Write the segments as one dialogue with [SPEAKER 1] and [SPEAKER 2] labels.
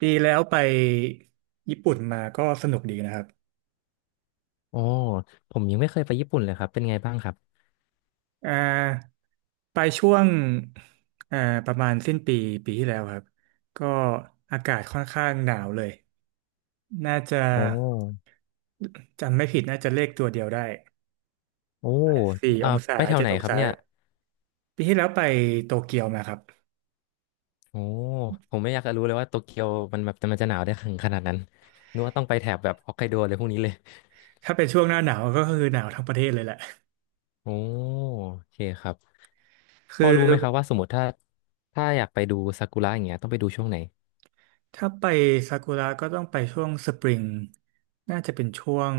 [SPEAKER 1] ปีแล้วไปญี่ปุ่นมาก็สนุกดีนะครับ
[SPEAKER 2] โอ้ผมยังไม่เคยไปญี่ปุ่นเลยครับเป็นไงบ้างครับ
[SPEAKER 1] อ่าไปช่วงอ่าประมาณสิ้นปีปีที่แล้วครับก็อากาศค่อนข้างหนาวเลยน่าจะ
[SPEAKER 2] โอ้
[SPEAKER 1] จำไม่ผิดน่าจะเลขตัวเดียวได้
[SPEAKER 2] โอ้
[SPEAKER 1] สี่อ
[SPEAKER 2] อ่า
[SPEAKER 1] งศา
[SPEAKER 2] ไปแถว
[SPEAKER 1] เจ็ด
[SPEAKER 2] ไหน
[SPEAKER 1] อง
[SPEAKER 2] ครับ
[SPEAKER 1] ศา
[SPEAKER 2] เนี่ย
[SPEAKER 1] ปีที่แล้วไปโตเกียวมาครับ
[SPEAKER 2] โอ้ผมไม่อยากจะรู้เลยว่าโตเกียวมันแบบมันจะหนาวได้ถึงขนาดนั้นนึกว่าต้องไปแถบแบบฮอกไกโดเลยพวกนี้เลย
[SPEAKER 1] ถ้าเป็นช่วงหน้าหนาวก็คือหนาวทั้งประเทศเลยแหละ
[SPEAKER 2] โอ้โอเคครับพ
[SPEAKER 1] คือ
[SPEAKER 2] อรู้ไหมครับว่าสมมติถ้าอยากไปดูซากุระอย่างเงี้ยต้องไปดูช่วงไหน
[SPEAKER 1] ถ้าไปซากุระก็ต้องไปช่วงสปริงน่าจะเป็นช่วง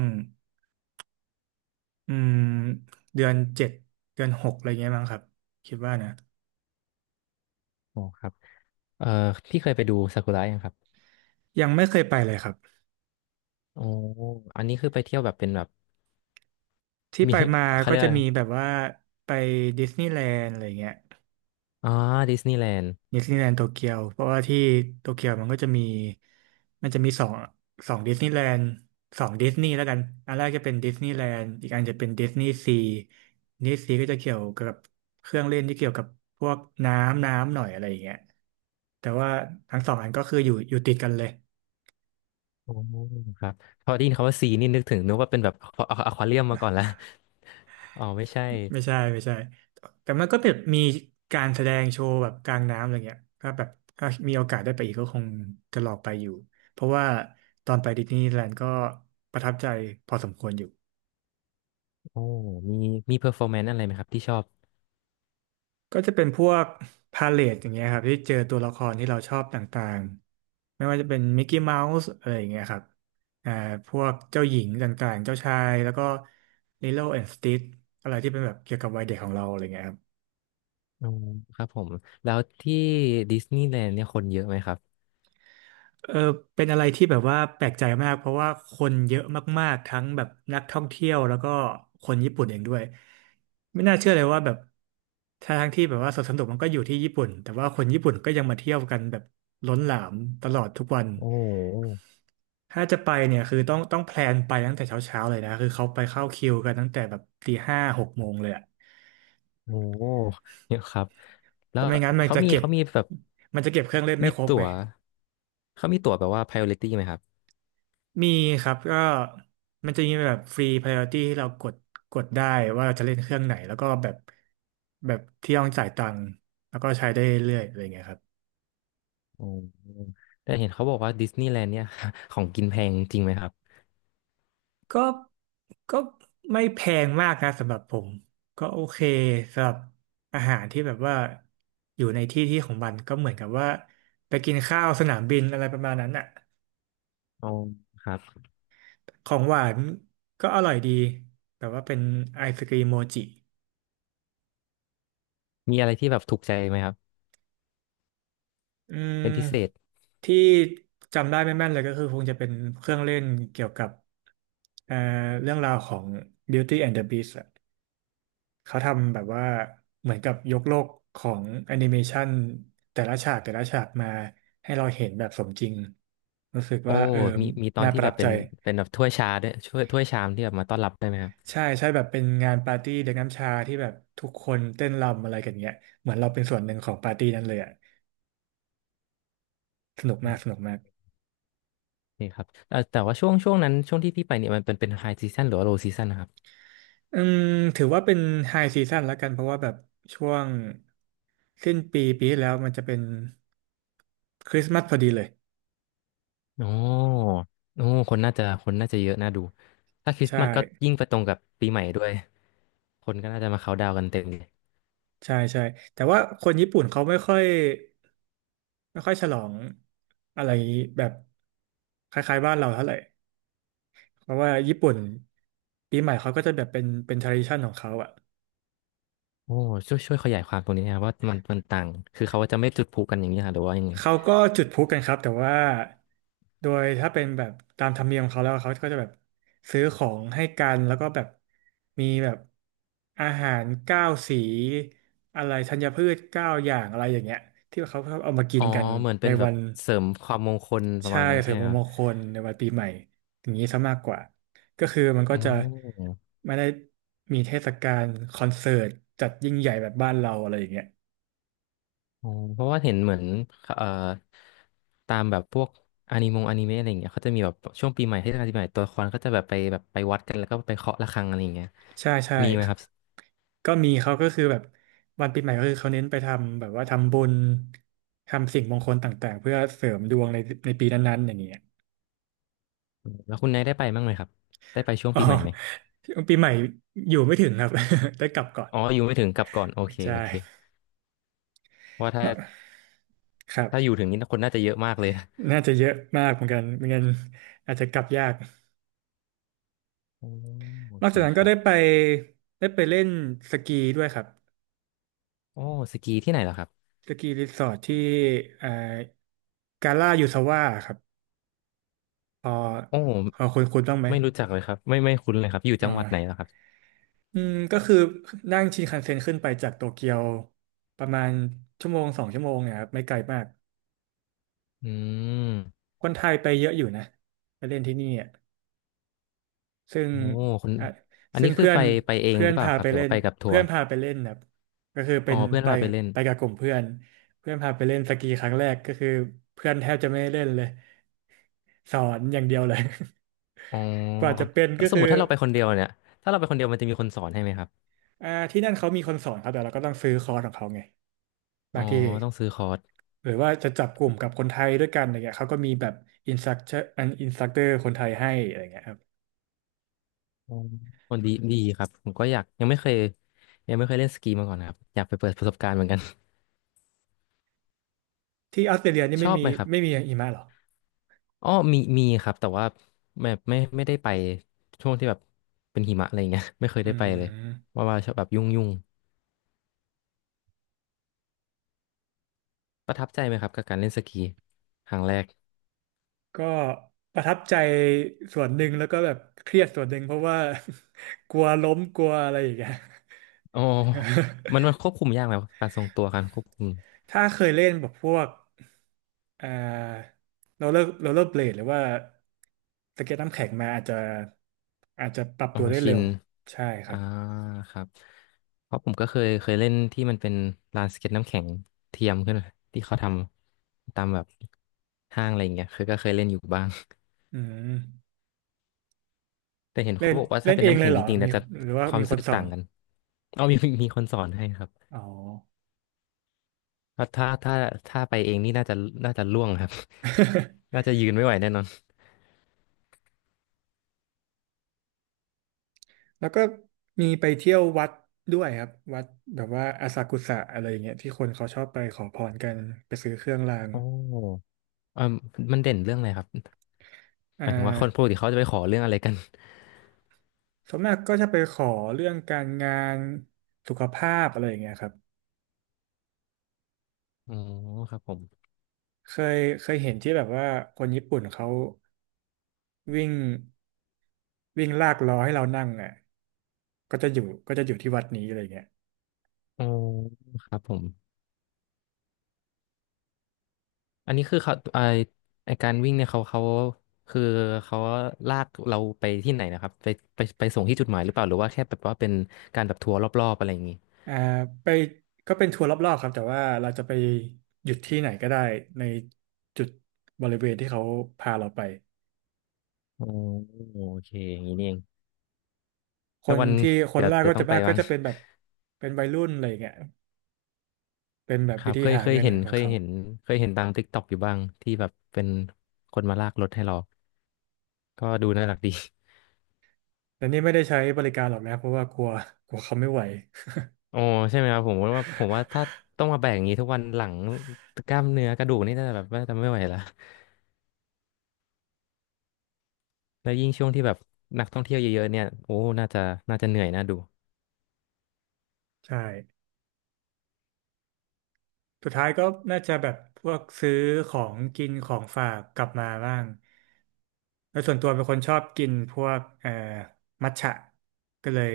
[SPEAKER 1] อืมเดือน 7เดือน 6อะไรเงี้ยมั้งครับคิดว่านะ
[SPEAKER 2] โอ้ครับเอ่อพี่เคยไปดูซากุระยังครับ
[SPEAKER 1] ยังไม่เคยไปเลยครับ
[SPEAKER 2] โอ้อันนี้คือไปเที่ยวแบบเป็นแบบ
[SPEAKER 1] ที่ ไป
[SPEAKER 2] มี
[SPEAKER 1] มา
[SPEAKER 2] เขา
[SPEAKER 1] ก็
[SPEAKER 2] เรียก
[SPEAKER 1] จะ
[SPEAKER 2] อะไร
[SPEAKER 1] มี
[SPEAKER 2] นะ
[SPEAKER 1] แบบว่าไปดิสนีย์แลนด์อะไรเงี้ย
[SPEAKER 2] อ๋อดิสนีย์แลนด์
[SPEAKER 1] ดิสนีย์แลนด์โตเกียวเพราะว่าที่โตเกียวมันจะมีสองดิสนีย์แลนด์สองดิสนีย์แล้วกันอันแรกจะเป็นดิสนีย์แลนด์อีกอันจะเป็นดิสนีย์ซีดิสนีย์ซีก็จะเกี่ยวกับเครื่องเล่นที่เกี่ยวกับพวกน้ำหน่อยอะไรอย่างเงี้ยแต่ว่าทั้งสองอันก็คืออยู่ติดกันเลย
[SPEAKER 2] โอ้ครับพอได้ยินคำว่าซีนี่นึกว่าเป็นแบบอะควาเรียมมาก่อนละ อ๋อไม่ใช่
[SPEAKER 1] ไม่ใช่ไม่ใช่แต่มันก็แบบมีการแสดงโชว์แบบกลางน้ำอะไรเงี้ยถ้าแบบถ้ามีโอกาสได้ไปอีกก็คงจะลองไปอยู่เพราะว่าตอนไปดิสนีย์แลนด์ก็ประทับใจพอสมควรอยู่
[SPEAKER 2] โอ้มีเพอร์ฟอร์แมนซ์อะไรไหมครับที่ชอบ
[SPEAKER 1] ก็จะเป็นพวกพาเลทอย่างเงี้ยครับที่เจอตัวละครที่เราชอบต่างๆไม่ว่าจะเป็นมิกกี้เมาส์อะไรอย่างเงี้ยครับอ่าพวกเจ้าหญิงต่างๆเจ้าชายแล้วก็ลิโลแอนด์สติทอะไรที่เป็นแบบเกี่ยวกับวัยเด็กของเราอะไรเงี้ยครับ
[SPEAKER 2] อ๋อครับผมแล้วที่ดิสนีย์แลนด์เนี่ยคนเยอะไหมครับ
[SPEAKER 1] เออเป็นอะไรที่แบบว่าแปลกใจมากเพราะว่าคนเยอะมากๆทั้งแบบนักท่องเที่ยวแล้วก็คนญี่ปุ่นเองด้วยไม่น่าเชื่อเลยว่าแบบทั้งที่แบบว่าสวนสนุกมันก็อยู่ที่ญี่ปุ่นแต่ว่าคนญี่ปุ่นก็ยังมาเที่ยวกันแบบล้นหลามตลอดทุกวัน
[SPEAKER 2] โอ้
[SPEAKER 1] ถ้าจะไปเนี่ยคือต้องแพลนไปตั้งแต่เช้าๆเลยนะคือเขาไปเข้าคิวกันตั้งแต่แบบตี 56 โมงเลยอะ
[SPEAKER 2] โหเยอะครับ
[SPEAKER 1] เพ
[SPEAKER 2] แล้ว
[SPEAKER 1] ราะไม่งั้นมัน
[SPEAKER 2] เขา
[SPEAKER 1] จะ
[SPEAKER 2] มี
[SPEAKER 1] เก็บ
[SPEAKER 2] เขามีแบบ
[SPEAKER 1] มันจะเก็บเครื่องเล่นไม่
[SPEAKER 2] มี
[SPEAKER 1] ครบ
[SPEAKER 2] ตั๋
[SPEAKER 1] ไง
[SPEAKER 2] วเขามีตั๋วแบบว่า priority ไหมครับ
[SPEAKER 1] มีครับก็มันจะมีแบบฟรี priority ที่เรากดได้ว่าเราจะเล่นเครื่องไหนแล้วก็แบบแบบที่ต้องจ่ายตังค์แล้วก็ใช้ได้เรื่อยๆอะไรเงี้ยครับ
[SPEAKER 2] โอ้แต่เห็นเขาบอกว่าดิสนีย์แลนด์เนี่ย ของกินแพงจริงไหมครับ
[SPEAKER 1] ก็ก็ไม่แพงมากนะสำหรับผมก็โอเคสำหรับอาหารที่แบบว่าอยู่ในที่ที่ของมันก็เหมือนกับว่าไปกินข้าวสนามบินอะไรประมาณนั้นอ่ะ
[SPEAKER 2] อ๋อครับ
[SPEAKER 1] ของหวานก็อร่อยดีแต่ว่าเป็นไอศกรีมโมจิ
[SPEAKER 2] มีอะไรที่แบบถูกใจไหมครับ
[SPEAKER 1] อื
[SPEAKER 2] เป็นพิ
[SPEAKER 1] ม
[SPEAKER 2] เศษ
[SPEAKER 1] ที่จำได้ไม่แม่นเลยก็คือคงจะเป็นเครื่องเล่นเกี่ยวกับเอ่อเรื่องราวของ Beauty and the Beast อะเขาทำแบบว่าเหมือนกับยกโลกของแอนิเมชันแต่ละฉากแต่ละฉากมาให้เราเห็นแบบสมจริงรู้สึก
[SPEAKER 2] โอ้
[SPEAKER 1] ว่าเออ
[SPEAKER 2] มีตอน
[SPEAKER 1] น่าป
[SPEAKER 2] ที่
[SPEAKER 1] ระ
[SPEAKER 2] แบ
[SPEAKER 1] ทับ
[SPEAKER 2] บเป็
[SPEAKER 1] ใจ
[SPEAKER 2] นเป็นแบบถ้วยชาด้วยถ้วยชามที่แบบมาต้อนรับได้ไหมครับ
[SPEAKER 1] ใช่ใช่แบบเป็นงานปาร์ตี้เด็กน้ำชาที่แบบทุกคนเต้นรำอะไรกันเงี้ยเหมือนเราเป็นส่วนหนึ่งของปาร์ตี้นั้นเลยอะสนุกมากสนุกมาก
[SPEAKER 2] นี่ครับแต่ว่าช่วงที่พี่ไปเนี่ยมันเป็นไฮซีซันหรือว่าโลซีซันนะครับ
[SPEAKER 1] อืมถือว่าเป็นไฮซีซั่นแล้วกันเพราะว่าแบบช่วงสิ้นปีปีที่แล้วมันจะเป็นคริสต์มาสพอดีเลย
[SPEAKER 2] โอ้โอ้คนน่าจะเยอะน่าดูถ้าคริส
[SPEAKER 1] ใช่
[SPEAKER 2] ต์มาสก็ยิ่งไปตรงกับปีใหม่ด้วยคนก็น่าจะมาเขาน์ดาวน์กันเต็มเลย
[SPEAKER 1] ใช่ใช่แต่ว่าคนญี่ปุ่นเขาไม่ค่อยฉลองอะไรแบบคล้ายๆบ้านเราเท่าไหร่เพราะว่าญี่ปุ่นปีใหม่เขาก็จะแบบเป็น tradition ของเขาอะ
[SPEAKER 2] โอ้ช่วยขยายความตรงนี้นะครับว่ามันต่างคือเขาจะไม่จุดพลุกันอย่างนี้ค่ะหรือว่ายังไง
[SPEAKER 1] เขาก็จุดพลุกันครับแต่ว่าโดยถ้าเป็นแบบตามธรรมเนียมของเขาแล้วเขาก็จะแบบซื้อของให้กันแล้วก็แบบมีแบบอาหารเก้าสีอะไรธัญพืช9 อย่างอะไรอย่างเงี้ยที่เขาชอบเอามากิ
[SPEAKER 2] อ๋
[SPEAKER 1] น
[SPEAKER 2] อ
[SPEAKER 1] กัน
[SPEAKER 2] เหมือน
[SPEAKER 1] ใน
[SPEAKER 2] เป็นแบ
[SPEAKER 1] วั
[SPEAKER 2] บ
[SPEAKER 1] น
[SPEAKER 2] เสริมความมงคลประ
[SPEAKER 1] ใช่
[SPEAKER 2] มาณนั้น
[SPEAKER 1] เส
[SPEAKER 2] ใช่
[SPEAKER 1] ริม
[SPEAKER 2] ไหมครั
[SPEAKER 1] ม
[SPEAKER 2] บ
[SPEAKER 1] งคลในวันปีใหม่อย่างนี้ซะมากกว่าก็คือมันก็
[SPEAKER 2] โอ
[SPEAKER 1] จะ
[SPEAKER 2] ้
[SPEAKER 1] ไม่ได้มีเทศกาลคอนเสิร์ตจัดยิ่งใหญ่แบบบ้านเราอะไรอย่างเงี้ย
[SPEAKER 2] อ๋อเพราะว่าเห็นเหมือนเอ่อตามแบบพวกอนิเมะอะไรอย่างเงี้ยเขาจะมีแบบช่วงปีใหม่เทศกาลปีใหม่ตัวละครก็จะแบบไปวัดกันแล้วก็ไปเคาะระฆังอะไรอย่างเงี้ย
[SPEAKER 1] ใช่ใช่
[SPEAKER 2] มีไหม
[SPEAKER 1] ครั
[SPEAKER 2] ค
[SPEAKER 1] บ
[SPEAKER 2] รับ
[SPEAKER 1] ก็มีเขาก็คือแบบวันปีใหม่ก็คือเขาเน้นไปทำแบบว่าทำบุญทำสิ่งมงคลต่างๆเพื่อเสริมดวงในปีนั้นๆอย่างเงี้ย
[SPEAKER 2] แล้วคุณนายได้ไปบ้างไหมครับได้ไปช่วง
[SPEAKER 1] อ๋อ
[SPEAKER 2] ปีใหม่ไหม
[SPEAKER 1] ปีใหม่อยู่ไม่ถึงครับ ได้กลับก่อน
[SPEAKER 2] อ๋ออยู่ไม่ถึงกลับก่อนโอเค
[SPEAKER 1] ใช
[SPEAKER 2] โอเค
[SPEAKER 1] ่
[SPEAKER 2] เพราะว่าถ้า
[SPEAKER 1] เนอะครับ
[SPEAKER 2] ถ้าอยู่ถึงนี่คนน่าจะเยอะมากเลย นะ
[SPEAKER 1] น่าจะเยอะมากเหมือนกันไม่งั้นอาจจะกลับยาก
[SPEAKER 2] โอโอ
[SPEAKER 1] นอก
[SPEAKER 2] เค
[SPEAKER 1] จากนั้น
[SPEAKER 2] ค
[SPEAKER 1] ก็
[SPEAKER 2] รั
[SPEAKER 1] ได้
[SPEAKER 2] บ
[SPEAKER 1] ไปเล่นสกีด้วยครับ
[SPEAKER 2] โอ้สกีที่ไหนเหรอครับ
[SPEAKER 1] สกีรีสอร์ทที่เอ่อกาล่ายูซาว่าครับพอ
[SPEAKER 2] โอ
[SPEAKER 1] พอ
[SPEAKER 2] ้
[SPEAKER 1] คุณต้องไหม
[SPEAKER 2] ไม่รู้จักเลยครับไม่คุ้นเลยครับอยู่
[SPEAKER 1] อ่
[SPEAKER 2] จังหวัดไหนเหรอ
[SPEAKER 1] า
[SPEAKER 2] ครับ
[SPEAKER 1] อืมก็คือนั่งชินคันเซ็นขึ้นไปจากโตเกียวประมาณชั่วโมงสองชั่วโมงเนี่ยครับไม่ไกลมาก
[SPEAKER 2] อืม
[SPEAKER 1] คนไทยไปเยอะอยู่นะไปเล่นที่นี่อ่ะซึ่ง
[SPEAKER 2] โอ้คุณ
[SPEAKER 1] อ่ะ
[SPEAKER 2] อัน
[SPEAKER 1] ซึ่
[SPEAKER 2] นี้
[SPEAKER 1] ง
[SPEAKER 2] คือ
[SPEAKER 1] เพื่อ
[SPEAKER 2] ไป
[SPEAKER 1] น
[SPEAKER 2] ไปเอง
[SPEAKER 1] เพื่อ
[SPEAKER 2] ห
[SPEAKER 1] น
[SPEAKER 2] รือเปล่า
[SPEAKER 1] พา
[SPEAKER 2] ครั
[SPEAKER 1] ไป
[SPEAKER 2] บหรือ
[SPEAKER 1] เล่
[SPEAKER 2] ว่า
[SPEAKER 1] น
[SPEAKER 2] ไปกับทั
[SPEAKER 1] เพื่
[SPEAKER 2] ว
[SPEAKER 1] อ
[SPEAKER 2] ร์
[SPEAKER 1] นพาไปเล่นแบบก็คือเป็
[SPEAKER 2] อ๋อ
[SPEAKER 1] น
[SPEAKER 2] เพื่อน
[SPEAKER 1] ไป
[SPEAKER 2] พาไปเล่น
[SPEAKER 1] ไปกับกลุ่มเพื่อนเพื่อนพาไปเล่นสกีครั้งแรกก็คือเพื่อนแทบจะไม่ได้เล่นเลยสอนอย่างเดียวเลย
[SPEAKER 2] อ๋อ
[SPEAKER 1] กว่าจะเป็น
[SPEAKER 2] แล้
[SPEAKER 1] ก็
[SPEAKER 2] วสม
[SPEAKER 1] คื
[SPEAKER 2] ม
[SPEAKER 1] อ
[SPEAKER 2] ติถ้าเราไปคนเดียวมันจะมีคนสอนให้ไหมครับ
[SPEAKER 1] ที่นั่นเขามีคนสอนครับแต่เราก็ต้องซื้อคอร์สของเขาไง
[SPEAKER 2] อ๋
[SPEAKER 1] บา
[SPEAKER 2] อ
[SPEAKER 1] งที
[SPEAKER 2] ต้องซื้อคอร์ส
[SPEAKER 1] หรือว่าจะจับกลุ่มกับคนไทยด้วยกันอะไรเงี้ยเขาก็มีแบบอินสตัคเตอร์คนไทยให้อะไรเงี้ยครับ
[SPEAKER 2] อ๋อคนดีดีครับผมก็อยากยังไม่เคยเล่นสกีมาก่อนนะครับอยากไปเปิดประสบการณ์เหมือนกัน
[SPEAKER 1] ที่ออสเตรเลียนี่
[SPEAKER 2] ช
[SPEAKER 1] ไม่
[SPEAKER 2] อบ
[SPEAKER 1] มี
[SPEAKER 2] ไหมครับ
[SPEAKER 1] หิมะเหรอ
[SPEAKER 2] อ๋อมีมีครับแต่ว่าแบบไม่ได้ไปช่วงที่แบบเป็นหิมะอะไรเงี้ย ไม่เคย
[SPEAKER 1] อื
[SPEAKER 2] ได้ไปเลย
[SPEAKER 1] ม
[SPEAKER 2] ว่าชอบแบบยุ่งยุ่งประทับใจไหมครับกับการเล่นสกีครั้งแรก
[SPEAKER 1] ก็ประทับใจส่วนหนึ่งแล้วก็แบบเครียดส่วนหนึ่งเพราะว่า กลัวล้มกลัวอะไรอย่างเงี้ย
[SPEAKER 2] อ๋อมัน ควบคุมยากไหมการทรงตัวการควบคุม
[SPEAKER 1] ถ้าเคยเล่นแบบพวกเอ่อโรลเลอร์เบลดหรือว่าสเก็ตน้ำแข็งมาอาจจะปรับ
[SPEAKER 2] อ๋อ
[SPEAKER 1] ตัวได้
[SPEAKER 2] ชิ
[SPEAKER 1] เร็
[SPEAKER 2] น
[SPEAKER 1] วใช่ครั
[SPEAKER 2] อ่า
[SPEAKER 1] บ
[SPEAKER 2] ครับเพราะผมก็เคยเล่นที่มันเป็นลานสเก็ตน้ำแข็งเทียมขึ้นมาที่เขาทำตามแบบห้างอะไรอย่างเงี้ยเคยก็เคยเล่นอยู่บ้าง
[SPEAKER 1] อืม
[SPEAKER 2] แต่เห็น
[SPEAKER 1] เล่
[SPEAKER 2] เขา
[SPEAKER 1] น
[SPEAKER 2] บอกว่า
[SPEAKER 1] เล่
[SPEAKER 2] ถ้า
[SPEAKER 1] น
[SPEAKER 2] เป็น
[SPEAKER 1] เอง
[SPEAKER 2] น้ำ
[SPEAKER 1] เล
[SPEAKER 2] แข็
[SPEAKER 1] ย
[SPEAKER 2] ง
[SPEAKER 1] เหร
[SPEAKER 2] จ
[SPEAKER 1] อ
[SPEAKER 2] ริงๆ
[SPEAKER 1] มี
[SPEAKER 2] เนี่ยจะ
[SPEAKER 1] หรือว่า
[SPEAKER 2] ความ
[SPEAKER 1] มี
[SPEAKER 2] รู้
[SPEAKER 1] ค
[SPEAKER 2] สึ
[SPEAKER 1] น
[SPEAKER 2] ก
[SPEAKER 1] สอ
[SPEAKER 2] ต่าง
[SPEAKER 1] น
[SPEAKER 2] กันเอามีคนสอนให้ครับ
[SPEAKER 1] อ๋อ
[SPEAKER 2] ถ้าถ้าไปเองนี่น่าจะล่วงครับ น่าจะยืนไม่ไหวแน่นอน
[SPEAKER 1] แล้วก็มีไปเที่ยววัดด้วยครับวัดแบบว่าอาซากุสะอะไรอย่างเงี้ยที่คนเขาชอบไปขอพรกันไปซื้อเครื่องราง
[SPEAKER 2] โอ้เออมันเด่นเรื่องอะไรครับ
[SPEAKER 1] อ่
[SPEAKER 2] หมายถึงว่าคนปก
[SPEAKER 1] า
[SPEAKER 2] ติเขาจะไปขอเรื่องอะไรกัน
[SPEAKER 1] ส่วนมากก็จะไปขอเรื่องการงานสุขภาพอะไรอย่างเงี้ยครับ
[SPEAKER 2] อ๋อครับผม
[SPEAKER 1] เคยเห็นที่แบบว่าคนญี่ปุ่นเขาวิ่งวิ่งลากล้อให้เรานั่งอ่ะก็จะอยู่ก็จะอยู่ที่วัดนี้อะไรอย่างเงี้ย
[SPEAKER 2] อ๋อครับผมอันนี้คือเขาไอไอการวิ่งเนี่ยเขาคือเขาลากเราไปที่ไหนนะครับไปไปส่งที่จุดหมายหรือเปล่าหรือว่าแค่แบบว่าเป็นการแบบทัวร์รอบๆอะไรอย่างงี้
[SPEAKER 1] อ่าไปก็เป็นทัวร์รอบๆครับแต่ว่าเราจะไปหยุดที่ไหนก็ได้ในจุดบริเวณที่เขาพาเราไป
[SPEAKER 2] อ๋อโอเคอย่างนี้นี่เอง
[SPEAKER 1] ค
[SPEAKER 2] ถ้า
[SPEAKER 1] น
[SPEAKER 2] วัน
[SPEAKER 1] ที่ค
[SPEAKER 2] เดี๋
[SPEAKER 1] น
[SPEAKER 2] ยว
[SPEAKER 1] แรกก็
[SPEAKER 2] ต้อ
[SPEAKER 1] จะ
[SPEAKER 2] งไป
[SPEAKER 1] มากก็
[SPEAKER 2] บ้าง
[SPEAKER 1] จะเป็นแบบเป็นวัยรุ่นอะไรอย่างเงี้ยเป็นแบบ
[SPEAKER 2] ครั
[SPEAKER 1] วิ
[SPEAKER 2] บ
[SPEAKER 1] ธีหาเงินของเขา
[SPEAKER 2] เคยเห็นตาม TikTokอยู่บ้างที่แบบเป็นคนมาลากรถให้เรา ก็ดูน่ารักดี
[SPEAKER 1] แต่นี่ไม่ได้ใช้บริการหรอกนะเพราะว่ากลัวกลัวเขาไม่ไหว
[SPEAKER 2] โอ้ใช่ไหมครับผมว่าถ้าต้องมาแบกอย่างนี้ทุกวันหลังกล้ามเนื้อกระดูกนี่น่าจะแบบว่าจะไม่ไหวละแล้วยิ่งช่วงที่แบบนักท่องเที่ยวเยอะๆเนี่ยโอ้น่าจะเหนื่อยน่าดู
[SPEAKER 1] ใช่ สุดท้ายก็น่าจะแบบพวกซื้อของกินของฝากกลับมาบ้างแล้วส่วนตัวเป็นคนชอบกินพวกมัทฉะก็เลย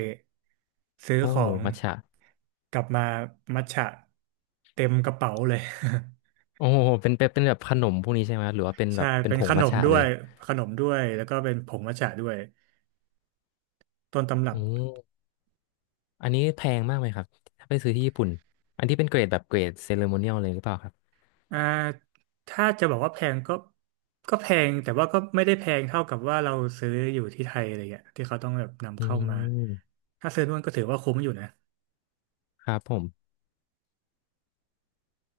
[SPEAKER 1] ซื้อ
[SPEAKER 2] โอ้
[SPEAKER 1] ของ
[SPEAKER 2] มัทฉะ
[SPEAKER 1] กลับมามัทฉะเต็มกระเป๋าเลย
[SPEAKER 2] โอ้เป็นแบบขนมพวกนี้ใช่ไหมครับหรือว่าเป็น แบ
[SPEAKER 1] ใช่
[SPEAKER 2] บเป็น
[SPEAKER 1] เป็
[SPEAKER 2] ผ
[SPEAKER 1] นข
[SPEAKER 2] ง
[SPEAKER 1] น
[SPEAKER 2] มัท
[SPEAKER 1] ม
[SPEAKER 2] ฉะ
[SPEAKER 1] ด้
[SPEAKER 2] เล
[SPEAKER 1] ว
[SPEAKER 2] ย
[SPEAKER 1] ยขนมด้วยแล้วก็เป็นผงมัทฉะด้วยต้นตำรั
[SPEAKER 2] อื
[SPEAKER 1] บ
[SPEAKER 2] มอันนี้แพงมากไหมครับถ้าไปซื้อที่ญี่ปุ่นอันที่เป็นเกรดแบบเกรดเซเลโมเนียลเลยหรือเปล่าครับ
[SPEAKER 1] อ่าถ้าจะบอกว่าแพงก็แพงแต่ว่าก็ไม่ได้แพงเท่ากับว่าเราซื้ออยู่ที่ไทยอะไรเงี้ยที่เขาต้องแบบนำ
[SPEAKER 2] อื
[SPEAKER 1] เข้ามา
[SPEAKER 2] ม
[SPEAKER 1] ถ้าซื้อนู่นก็ถือว่าคุ้มอยู่นะ
[SPEAKER 2] ครับผม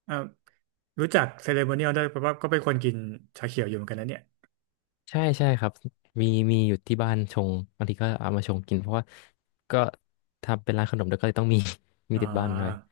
[SPEAKER 1] อ่ารู้จักเซเลโมเนียลด้วยเพราะว่าก็เป็นคนกินชาเขียวอยู่เหมือนกันนะเนี่ย
[SPEAKER 2] ใช่ใช่ครับมีมีอยู่ที่บ้านชงบางทีก็เอามาชงกินเพราะว่าก็ทำเป็นร้านขนมแล้วก็เลยต้องมี มี
[SPEAKER 1] อ่
[SPEAKER 2] ติดบ้านหน่อย
[SPEAKER 1] า